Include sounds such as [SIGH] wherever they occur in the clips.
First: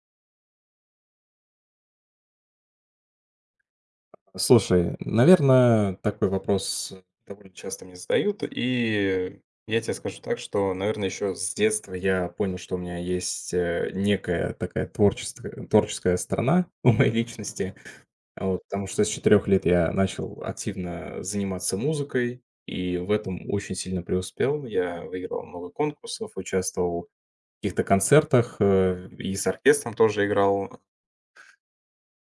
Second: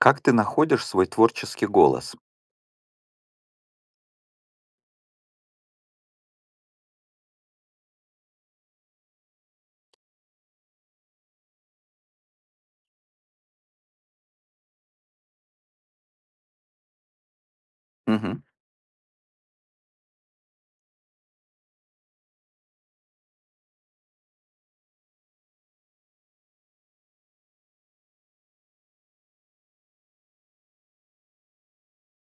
Как ты находишь свой творческий голос? Слушай, наверное, такой вопрос довольно часто мне задают, и я тебе скажу так, что, наверное, еще с детства я понял, что у меня есть некая такая творческая сторона [LAUGHS] у моей личности. Мгм. А вот, потому что с 4 лет я начал активно заниматься музыкой, и в этом очень сильно преуспел. Я выиграл много конкурсов, участвовал в каких-то концертах и с оркестром тоже играл.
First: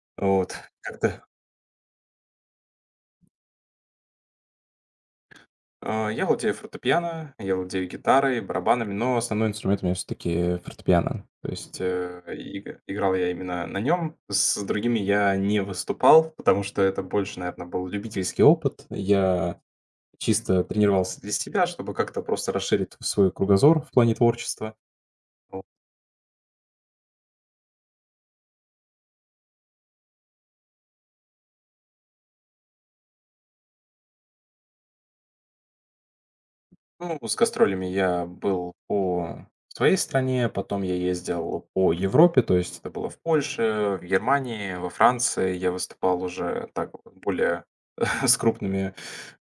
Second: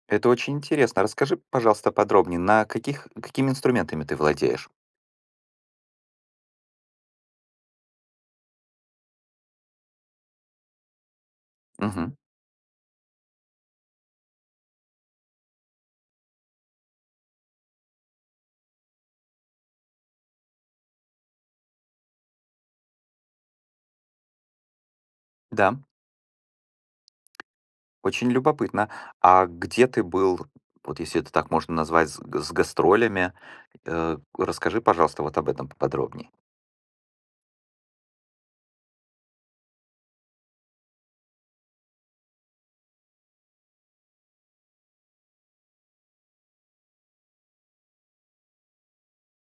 Это очень Вот, [LAUGHS] интересно. как-то Расскажи, пожалуйста, подробнее, на каких, какими инструментами ты владеешь? Я владею фортепиано, я владею гитарой, барабанами, но основной инструмент у меня все таки фортепиано. То есть, Мгм. э, иг играл я именно на нем. С другими я не выступал, потому что это больше, наверное, был любительский опыт. Я чисто тренировался для себя, чтобы как-то просто расширить свой кругозор в плане творчества. Да, очень любопытно. А где ты был, вот если это так можно назвать, с, с гастролями? Расскажи, пожалуйста, вот об этом поподробнее. Ну, с гастролями я был по своей стране, потом я ездил по Европе, то есть это было в Польше, в Германии, во Франции. Я выступал уже так вот более [LAUGHS] с крупными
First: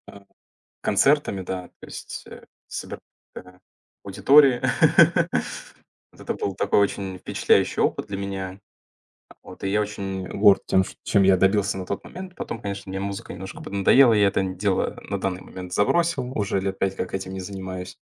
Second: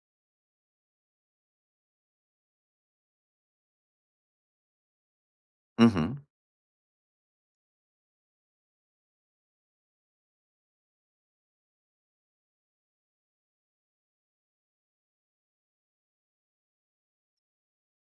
э, концертами, да, то есть собирал э, аудитории. [LAUGHS] Вот Мгм. это был такой очень впечатляющий опыт для меня. Вот, и я очень горд тем, чем я добился на тот момент. Потом, конечно, мне музыка немножко поднадоела, и я это дело на данный момент забросил. Уже лет пять как этим не занимаюсь.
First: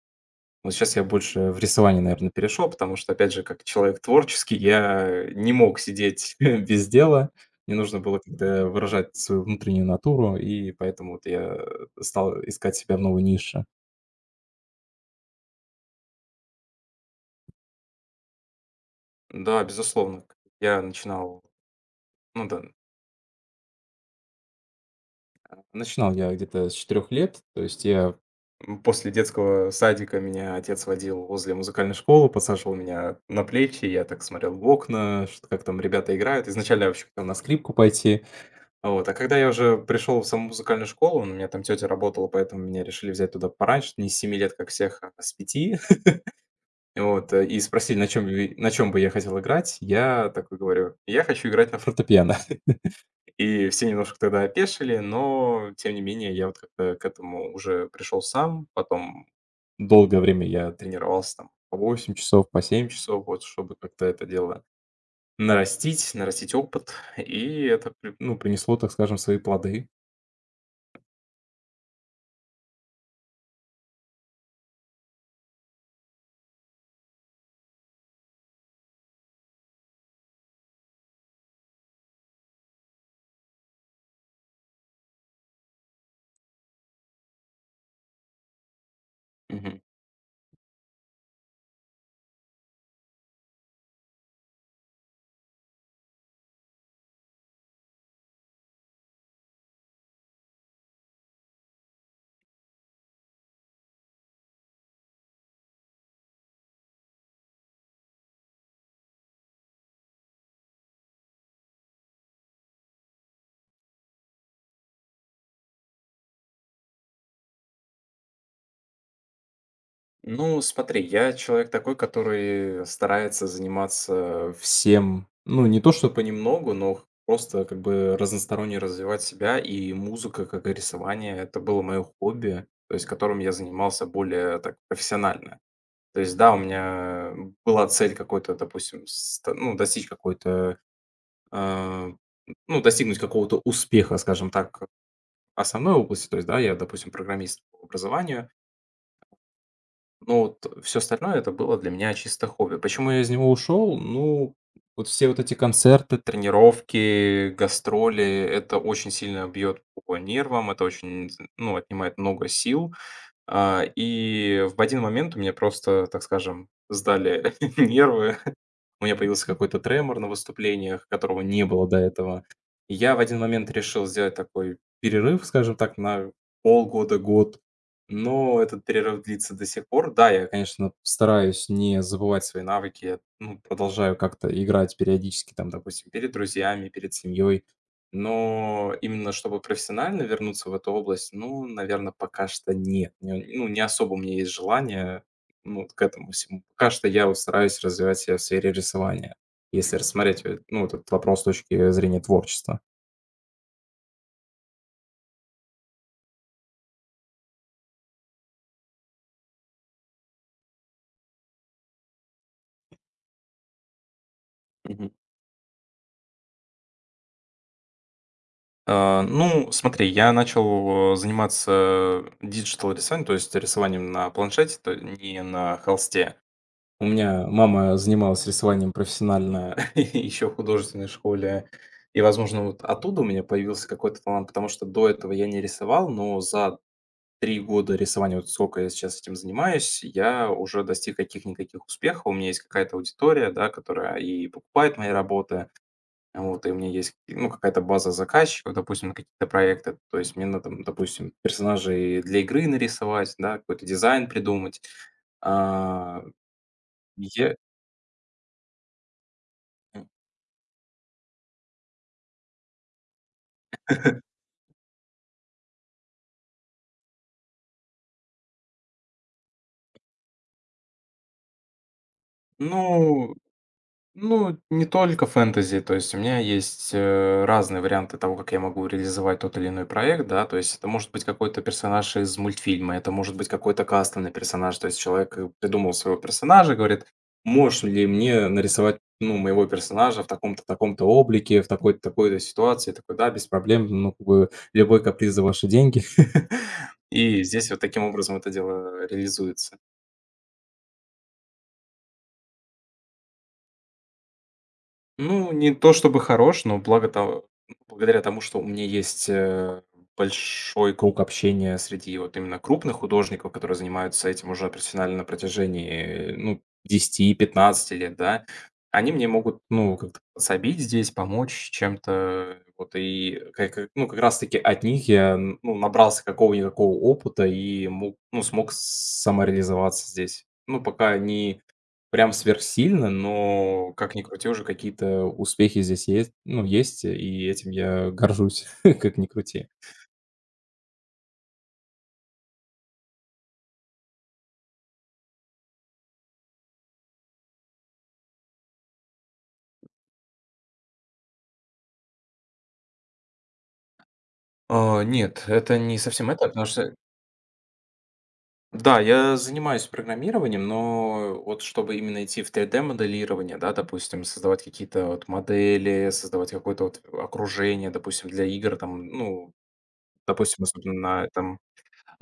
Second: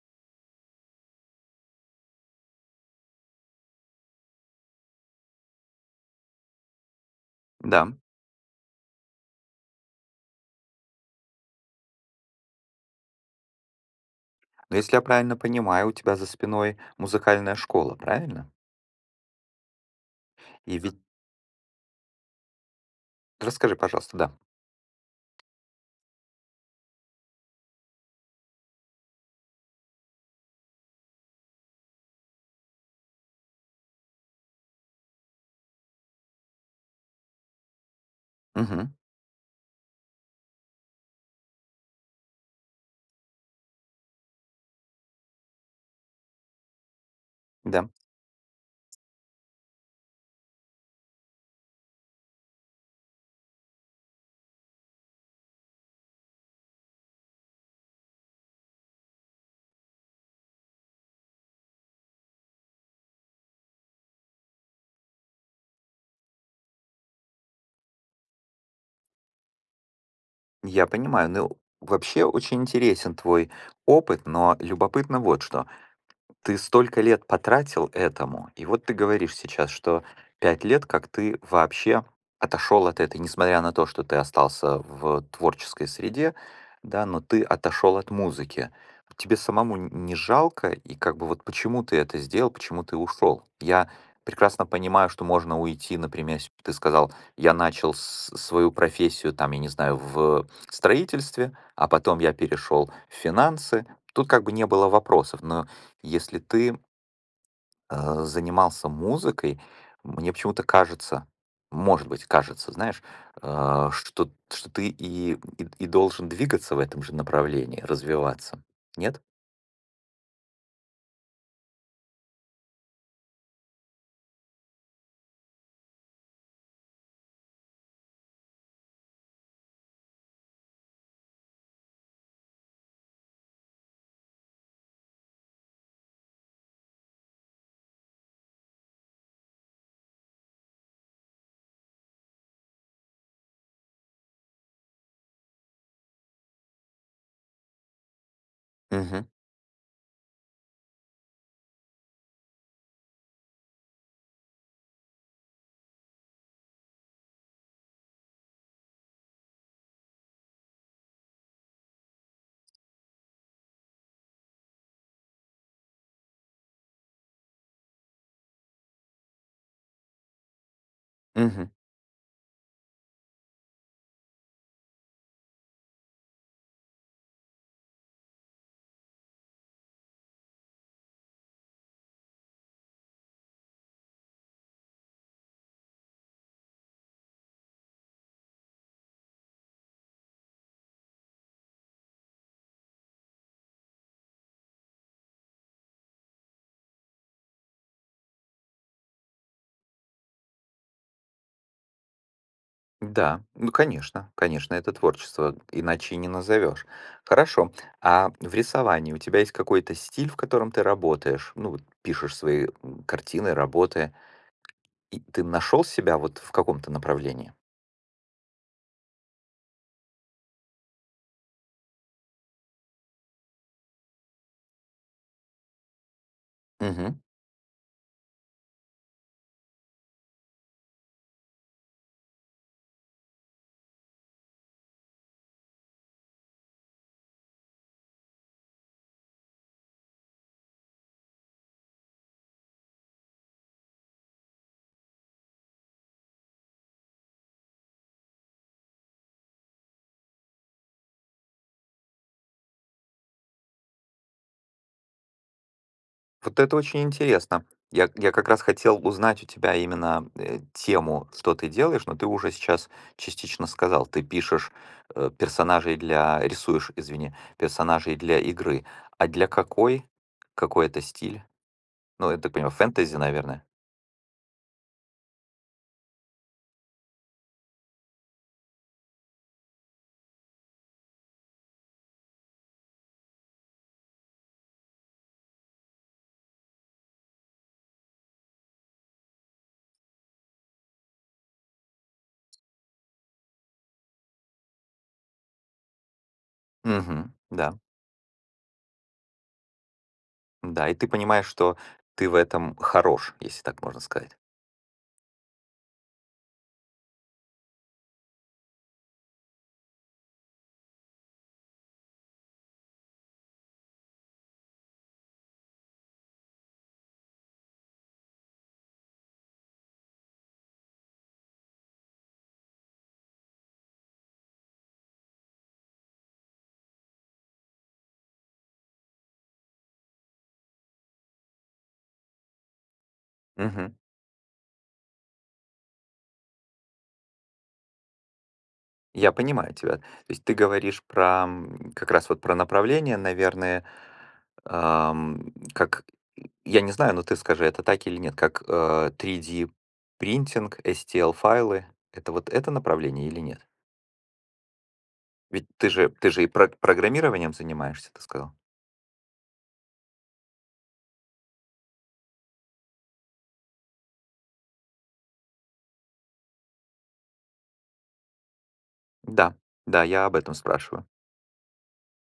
Вот щас я больше в рисование, наверное, перешел, потому что, опять же, как человек творческий, я не мог сидеть [LAUGHS] без дела. Мне Да. нужно было как-то выражать свою внутреннюю натуру, и поэтому вот я стал искать себя в новой нише. Но если я правильно понимаю, у тебя за спиной музыкальная школа, правильно? Да, безусловно. И я ведь начинал, ну да. расскажи, пожалуйста, да. Начинал я где-то с 4 лет, то есть я после детского садика меня отец водил возле музыкальной школы, подсаживал меня на плечи, я так смотрел в окна, что как там ребята играют. Изначально я вообще хотел на скрипку пойти. Мгм. Вот, а когда я уже пришел в саму музыкальную школу, ну, у меня там тетя работала, поэтому меня решили взять туда пораньше, не с 7 лет, как всех, а с 5. [LAUGHS] Вот, и Да. спросили, на чем бы я хотел играть. Я такой говорю, я хочу играть на фортепиано. [LAUGHS] И все немножко тогда опешили, но, тем не менее, я вот как-то к этому уже пришел сам. Потом долгое время я тренировался там по 8 часов, по 7 часов, вот, чтобы как-то это дело нарастить опыт. И это, ну, принесло, так скажем, свои плоды. Я понимаю, ну вообще очень интересен твой опыт, но любопытно вот что. Ты столько лет потратил этому, и вот ты говоришь сейчас, что 5 лет, как ты вообще отошел от этой, несмотря на то, что ты остался в творческой среде, да, но ты отошел от музыки. Тебе самому Мгм. Не жалко, и как бы вот почему ты это сделал, почему ты ушел? Я прекрасно понимаю, что можно уйти, например, если ты сказал, я начал свою профессию, там, я не знаю, в строительстве, а потом я перешел в финансы. Тут как бы не было вопросов, но если ты, занимался музыкой, мне почему-то кажется, может быть, кажется, знаешь, что что ты должен двигаться в этом же направлении, развиваться. Нет? Ну, смотри, я человек такой, который старается заниматься всем, ну, не то что понемногу, но просто как бы разносторонне развивать себя, и музыка, как и рисование, это было мое хобби, то есть которым я занимался более так профессионально. То есть, да, у меня была цель какой-то, допустим, ну, достичь какой-то, а, ну, достигнуть какого-то успеха, скажем так, в основной области, то есть, да, я, допустим, программист по образованию, Мгм. но вот все остальное — это было для меня чисто хобби. Почему я из него ушел? Ну, вот все вот эти концерты, тренировки, гастроли — это очень сильно бьет по нервам, это очень, ну, отнимает много сил. И в один момент у меня просто, так скажем, сдали [LAUGHS] нервы. У меня появился какой-то тремор на выступлениях, которого не Мгм. было до этого. И я в один момент решил сделать такой перерыв, скажем так, на полгода, год. Но этот перерыв длится до сих пор. Да, я, конечно, стараюсь не забывать свои навыки. Я, ну, продолжаю как-то играть периодически, там, допустим, перед друзьями, перед семьей. Но именно чтобы профессионально вернуться в эту область, ну, наверное, пока что нет. Ну, не особо у меня есть желание ну, вот к этому всему. Пока что я вот стараюсь развивать себя в сфере рисования, если рассмотреть, ну, вот этот вопрос с точки зрения творчества. Да, ну, конечно, конечно, это творчество, иначе и не назовешь. Хорошо. А в рисовании у тебя есть какой-то стиль, в котором ты работаешь? Ну, вот пишешь свои, картины, работы. Мгм. И ты нашел себя вот в каком-то направлении? Ну, смотри, я начал заниматься диджитал рисованием, то есть рисованием на планшете, то не на холсте. У Мгм. меня мама занималась рисованием профессионально [LAUGHS] еще в художественной школе. И, возможно, вот оттуда у меня появился какой-то талант, потому что до этого я не рисовал, но за 3 года рисования, вот сколько я сейчас этим занимаюсь, я уже достиг каких-никаких успехов. У меня есть какая-то аудитория, да, которая и покупает мои работы, вот, и у меня есть, ну, какая-то база заказчиков, допустим, на какие-то проекты. То есть мне надо, там, допустим, персонажей для игры нарисовать, да, какой-то дизайн придумать. А, Вот это очень я, интересно. Я как раз хотел узнать у тебя именно, тему, что ты делаешь, но ты уже сейчас частично сказал. Ты [LAUGHS] пишешь, персонажей для рисуешь, извини, персонажей для игры. А для какой? Какой это стиль? Ну, я так понимаю, фэнтези, ну наверное? Ну, не только фэнтези, то есть у меня есть, разные варианты того, как я могу реализовать тот или иной проект, да, то есть это может быть какой-то персонаж из мультфильма, это может быть какой-то кастомный персонаж, то есть человек, придумал своего персонажа, говорит: «Можешь ли мне нарисовать, ну, моего персонажа в таком-то, таком-то облике, в такой-то, такой-то ситуации?» Я такой: «Да, без проблем, ну, как бы любой каприз за ваши деньги». [LAUGHS] Мгм. И здесь Да, вот таким образом это дело реализуется. да. И ты понимаешь, что ты в этом хорош, если так можно сказать. Ну, не то чтобы хорош, но благодаря тому, что у меня есть, большой круг общения среди вот именно крупных художников, которые занимаются этим уже профессионально на протяжении, ну, 10-15 лет, да, они мне могут, ну, как-то подсобить здесь, помочь чем-то. Вот и ка ка ну, как раз таки от них я, н ну, набрался какого-никакого опыта и мог ну, смог самореализоваться здесь. Ну, пока не прям сверхсильно, но Мгм. как ни крути, уже какие-то успехи здесь есть, ну, есть, и этим я горжусь, [LAUGHS] как ни Я крути. понимаю тебя. То есть ты говоришь про, как раз вот про направление, наверное, как, я не знаю, но ты скажи, это так или нет, как 3D принтинг, STL-файлы, это вот это направление или нет? Нет, Ведь это ты не же, совсем ты же это, и потому что программированием занимаешься, ты сказал. да, я занимаюсь программированием, но вот чтобы именно идти в 3D-моделирование, да, допустим, создавать какие-то вот модели, создавать какое-то вот окружение, допустим, для игр, там, ну, Да, да, я об этом допустим, особенно спрашиваю. на этом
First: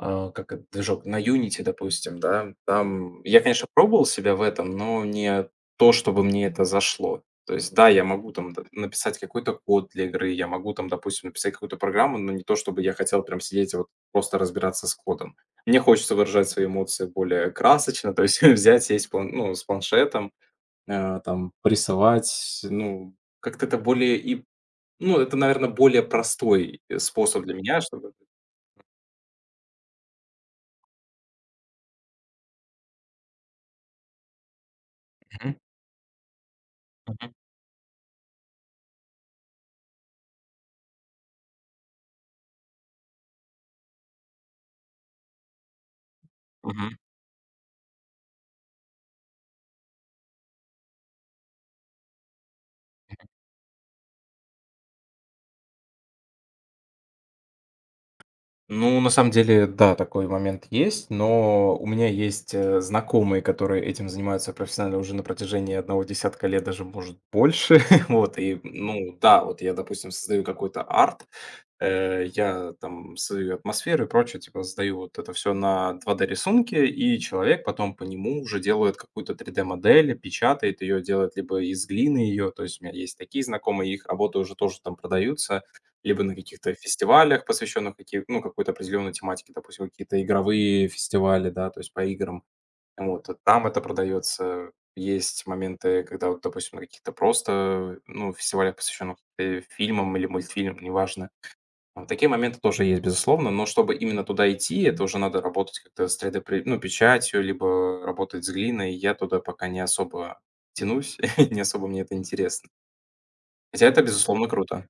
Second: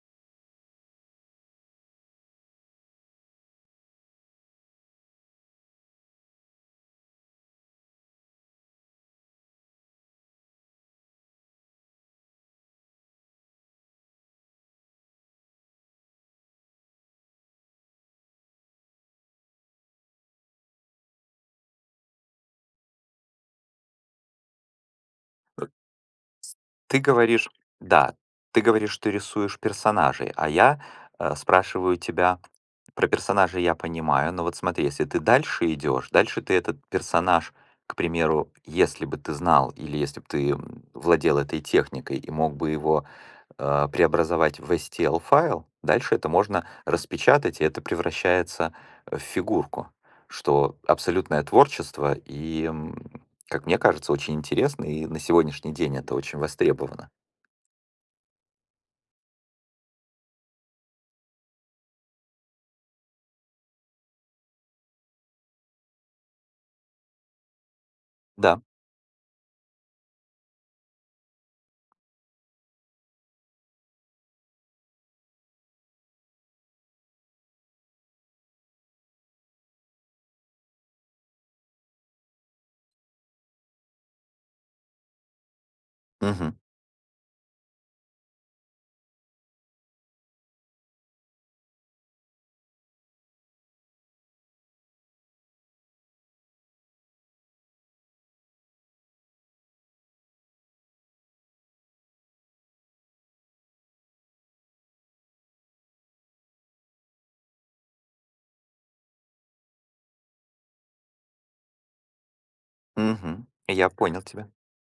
Как этот движок, на Unity, допустим, да. Там я, конечно, пробовал себя в этом, но не то, чтобы мне это зашло. То есть, да, я могу написать какой-то код для игры, я могу там, допустим, написать какую-то программу, но не то, чтобы я хотел прям сидеть и вот просто разбираться с кодом. Мне хочется выражать свои эмоции более красочно, то есть [LAUGHS] взять, сесть ну, с планшетом, там, порисовать, ну, как-то это более и... Ну, это, наверное, более простой Ты способ говоришь, для меня, чтобы... да, ты говоришь, ты рисуешь персонажей, а я спрашиваю тебя про персонажей я понимаю, но вот смотри, если ты Мгм, дальше идешь, дальше ты этот мгм, персонаж, к примеру, если бы ты знал или если бы ты владел этой техникой и мог бы его преобразовать в STL файл, дальше это можно мгм. распечатать, и это превращается в фигурку, что абсолютное творчество и, как мне кажется, очень интересно, и на сегодняшний день это очень востребовано. Ну, на самом деле, да, такой момент есть, но у меня есть знакомые, которые этим занимаются профессионально уже на протяжении одного десятка лет, даже, может, больше. [LAUGHS] Вот, и, Да. ну, да, вот я, допустим, создаю какой-то арт, я там свою атмосферу и прочее, типа, создаю, вот это все на 2D-рисунке, и человек потом по нему уже делает какую-то 3D-модель, печатает ее, делает либо из глины ее, то есть у меня есть такие знакомые, их работы уже тоже там продаются, либо на Мгм. каких-то фестивалях, посвященных каки ну, какой-то определенной тематике, допустим, какие-то игровые фестивали, да, то есть по играм. Вот, а там это продается. Есть моменты, когда вот, допустим, на каких-то просто, ну, фестивалях, посвященных, фильмам или мультфильмам, неважно. Вот такие моменты тоже есть, безусловно, но чтобы именно туда идти, это уже надо работать как-то с 3 при ну, печатью, либо работать с глиной. Я туда пока не особо тянусь, [LAUGHS] не особо мне это интересно. Мгм. Хотя Я это, понял безусловно, тебя. круто.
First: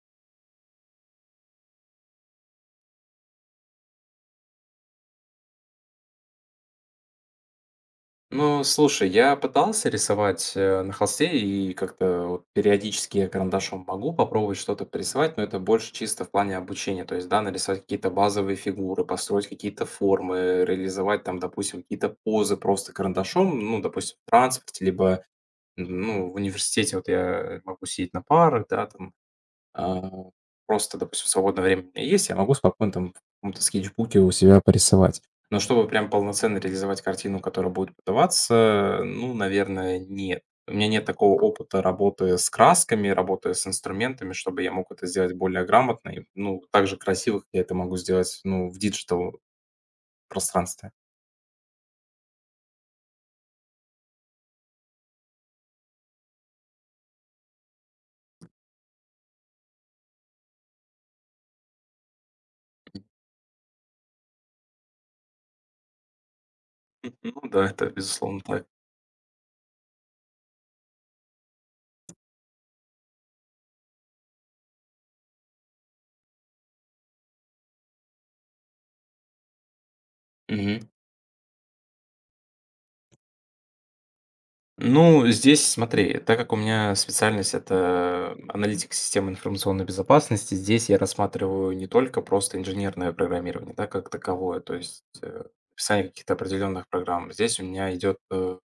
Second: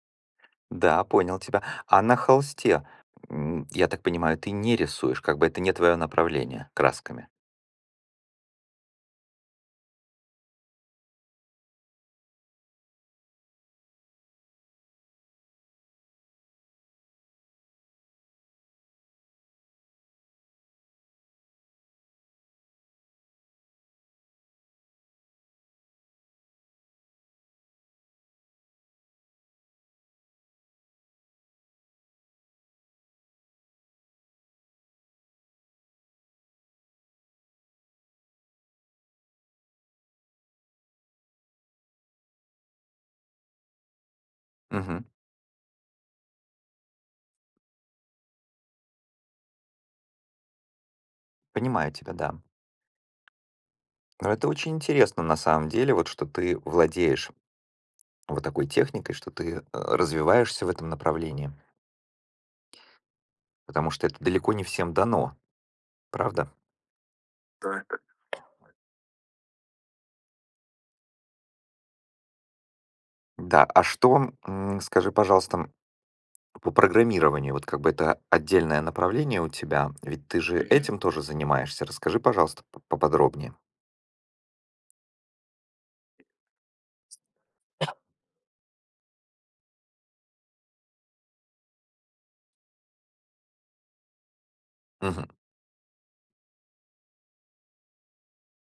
Да, понял тебя. А на холсте, я так понимаю, ты не рисуешь, как бы это не твое направление красками. Ну, слушай, я пытался рисовать, на холсте и как-то вот периодически я карандашом могу попробовать что-то порисовать, но это больше чисто в плане обучения. То есть, да, нарисовать какие-то базовые фигуры, построить какие-то формы, реализовать там, допустим, какие-то позы просто карандашом, ну, допустим, в транспорте, либо, ну, в университете вот я могу сидеть на парах, да, там, а, просто, допустим, свободное время у меня есть, я могу спокойно там в каком-то скетчбуке у себя порисовать. Но чтобы прям полноценно реализовать картину, которая будет продаваться, ну, наверное, нет. У меня нет такого опыта работы с красками, работы с инструментами, чтобы я мог это Мгм. сделать более грамотно и, ну, так же красиво, как я это могу сделать, ну, в диджитал пространстве. Понимаю тебя, да. Но это очень интересно на самом деле, вот что ты владеешь вот такой техникой, что ты развиваешься в этом направлении, потому что это далеко не всем дано, правда? Ну да, это безусловно так. Да, а что, скажи, пожалуйста, по программированию, вот как бы это отдельное направление у тебя, ведь ты же Мгм. Мгм. Этим тоже занимаешься. Расскажи, пожалуйста, поподробнее. Ну, здесь смотри, так как у меня специальность — это аналитик системы информационной безопасности, здесь я рассматриваю не только просто инженерное программирование, да, как таковое, то есть, Мгм. Описание каких-то определенных программ. Здесь у меня идет,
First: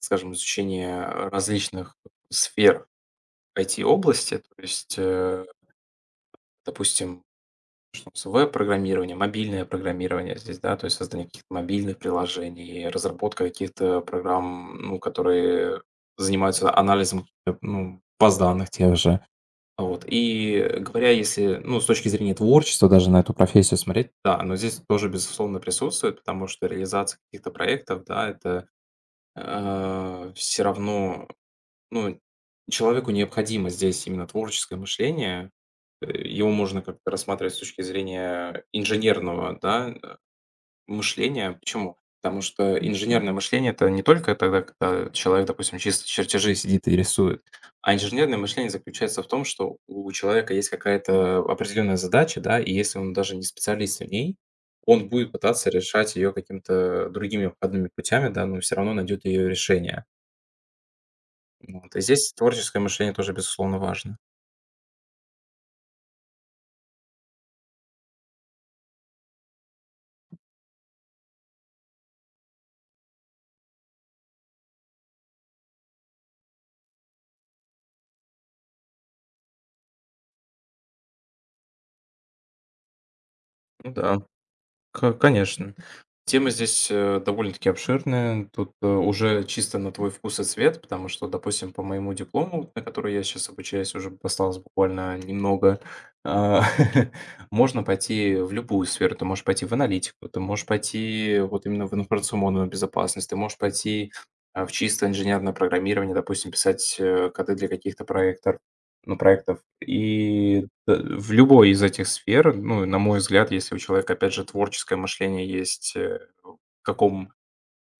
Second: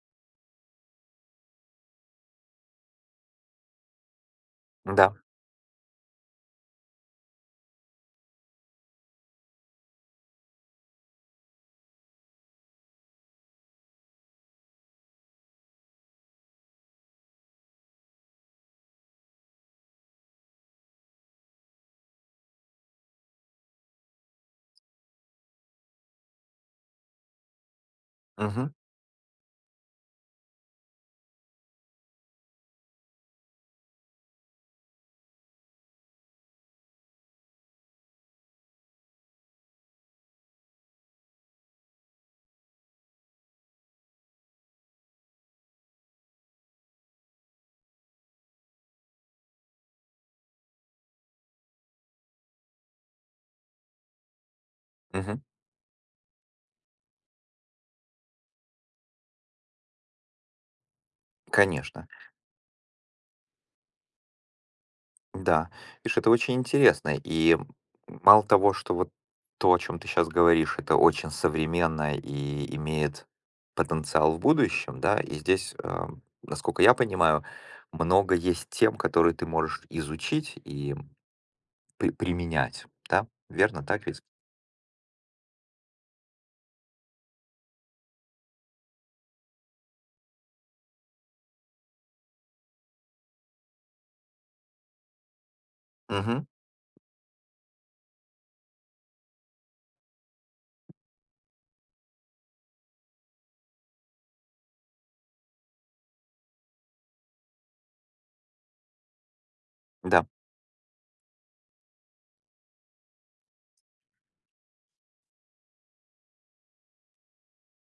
скажем, изучение различных сфер IT-области, то есть, Да. Допустим С веб-программирование, мобильное программирование здесь, да, то есть создание каких-то мобильных приложений, разработка каких-то программ, ну, которые занимаются анализом, ну, баз данных тех же. Вот. И говоря, если, ну, с точки зрения творчества даже на эту профессию смотреть, да, но здесь тоже, безусловно, присутствует, потому что реализация каких-то проектов, да, это Мгм. все равно, ну, человеку необходимо здесь именно творческое мышление, его можно как-то рассматривать с точки зрения инженерного, да, мышления. Почему? Потому что инженерное мышление — это не только тогда, когда человек, допустим, чисто чертежи сидит и рисует, а инженерное мышление заключается в том, что у человека есть какая-то определенная задача, да, и если он даже не специалист в ней, он будет Мгм. пытаться решать ее какими-то другими обходными путями, да, но все равно найдет ее решение. Вот. И Конечно. здесь творческое мышление тоже, безусловно, важно. Да, видишь, это очень интересно. И мало того, что вот то, о чем ты сейчас говоришь, это очень современно и имеет потенциал в будущем, да, и здесь, насколько я понимаю, много есть тем, которые ты можешь изучить и применять, да? Верно, Ну так да, ведь? Ко конечно. Тема здесь, довольно-таки обширная. Тут, уже чисто на твой вкус и цвет, потому что, допустим, по моему диплому, на который я сейчас обучаюсь, уже б осталось буквально немного, Угу, а, [LAUGHS] можно пойти в любую сферу. Ты можешь пойти в аналитику, ты можешь пойти вот именно в информационную безопасность, ты можешь пойти, в чисто инженерное программирование, допустим, писать, коды для каких-то проектов, да, И в любой из этих сфер, ну, на мой взгляд, если у человека, опять же, творческое мышление есть, в каком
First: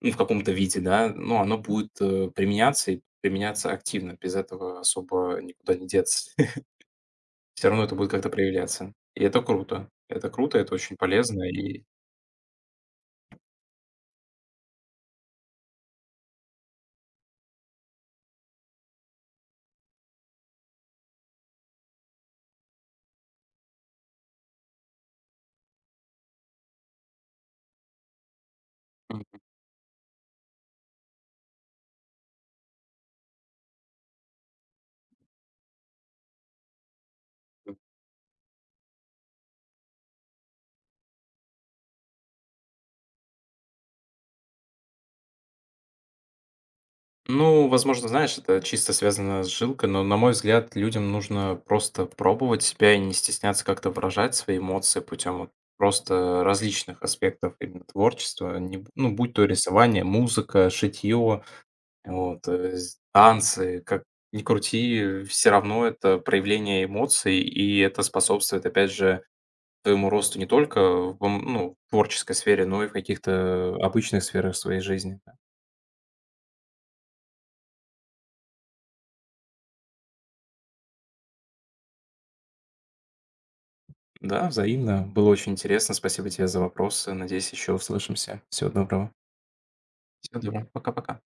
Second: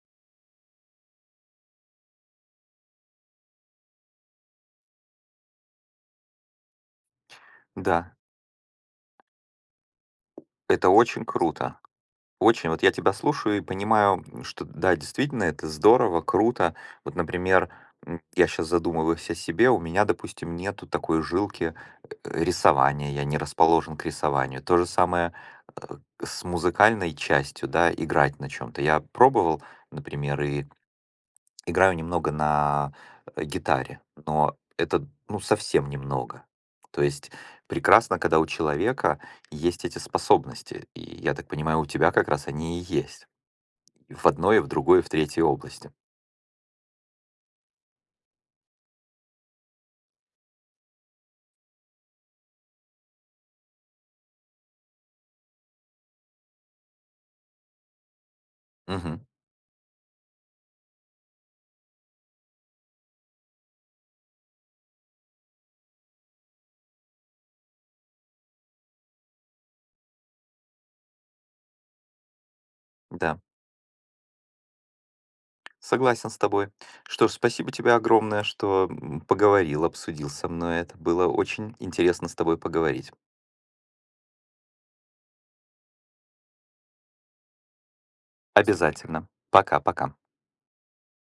ну, в каком-то виде, да, ну, оно будет, применяться и применяться активно. Без этого особо никуда не деться. [LAUGHS] Всё равно это будет да, как-то проявляться. И это круто. Это круто, это это очень очень полезно круто. Очень. Вот я тебя слушаю и понимаю, что да, действительно, это здорово, круто. Вот, например, я сейчас задумываюсь о себе, у меня, допустим, нету такой жилки рисования, я не расположен к рисованию. То же самое э, с музыкальной частью, да, играть на чем-то. Я Мгм. пробовал, например, и играю немного на, гитаре, но это, ну, совсем немного. То есть прекрасно, когда у человека есть эти способности, и, я так понимаю, у тебя как раз они и есть. И в одной, и в другой, и в третьей области. Ну, возможно, знаешь, это чисто связано с жилкой, но, на мой взгляд, людям нужно просто пробовать себя и не стесняться как-то выражать свои эмоции путем вот просто различных аспектов именно творчества, не, б- ну, Мгм. будь то рисование, музыка, шитье, вот, танцы, как ни крути, все равно это проявление эмоций, и это способствует, опять же, твоему росту не только ну, в творческой сфере, но и в Да, каких-то обычных сферах своей жизни. согласен с тобой. Что ж, спасибо тебе огромное, что, поговорил, обсудил со мной это. Было очень интересно с тобой поговорить. Да, взаимно. Было очень интересно. Спасибо тебе за вопросы. Надеюсь, еще услышимся. Всего доброго. Обязательно. Пока-пока. Всего доброго. Пока-пока.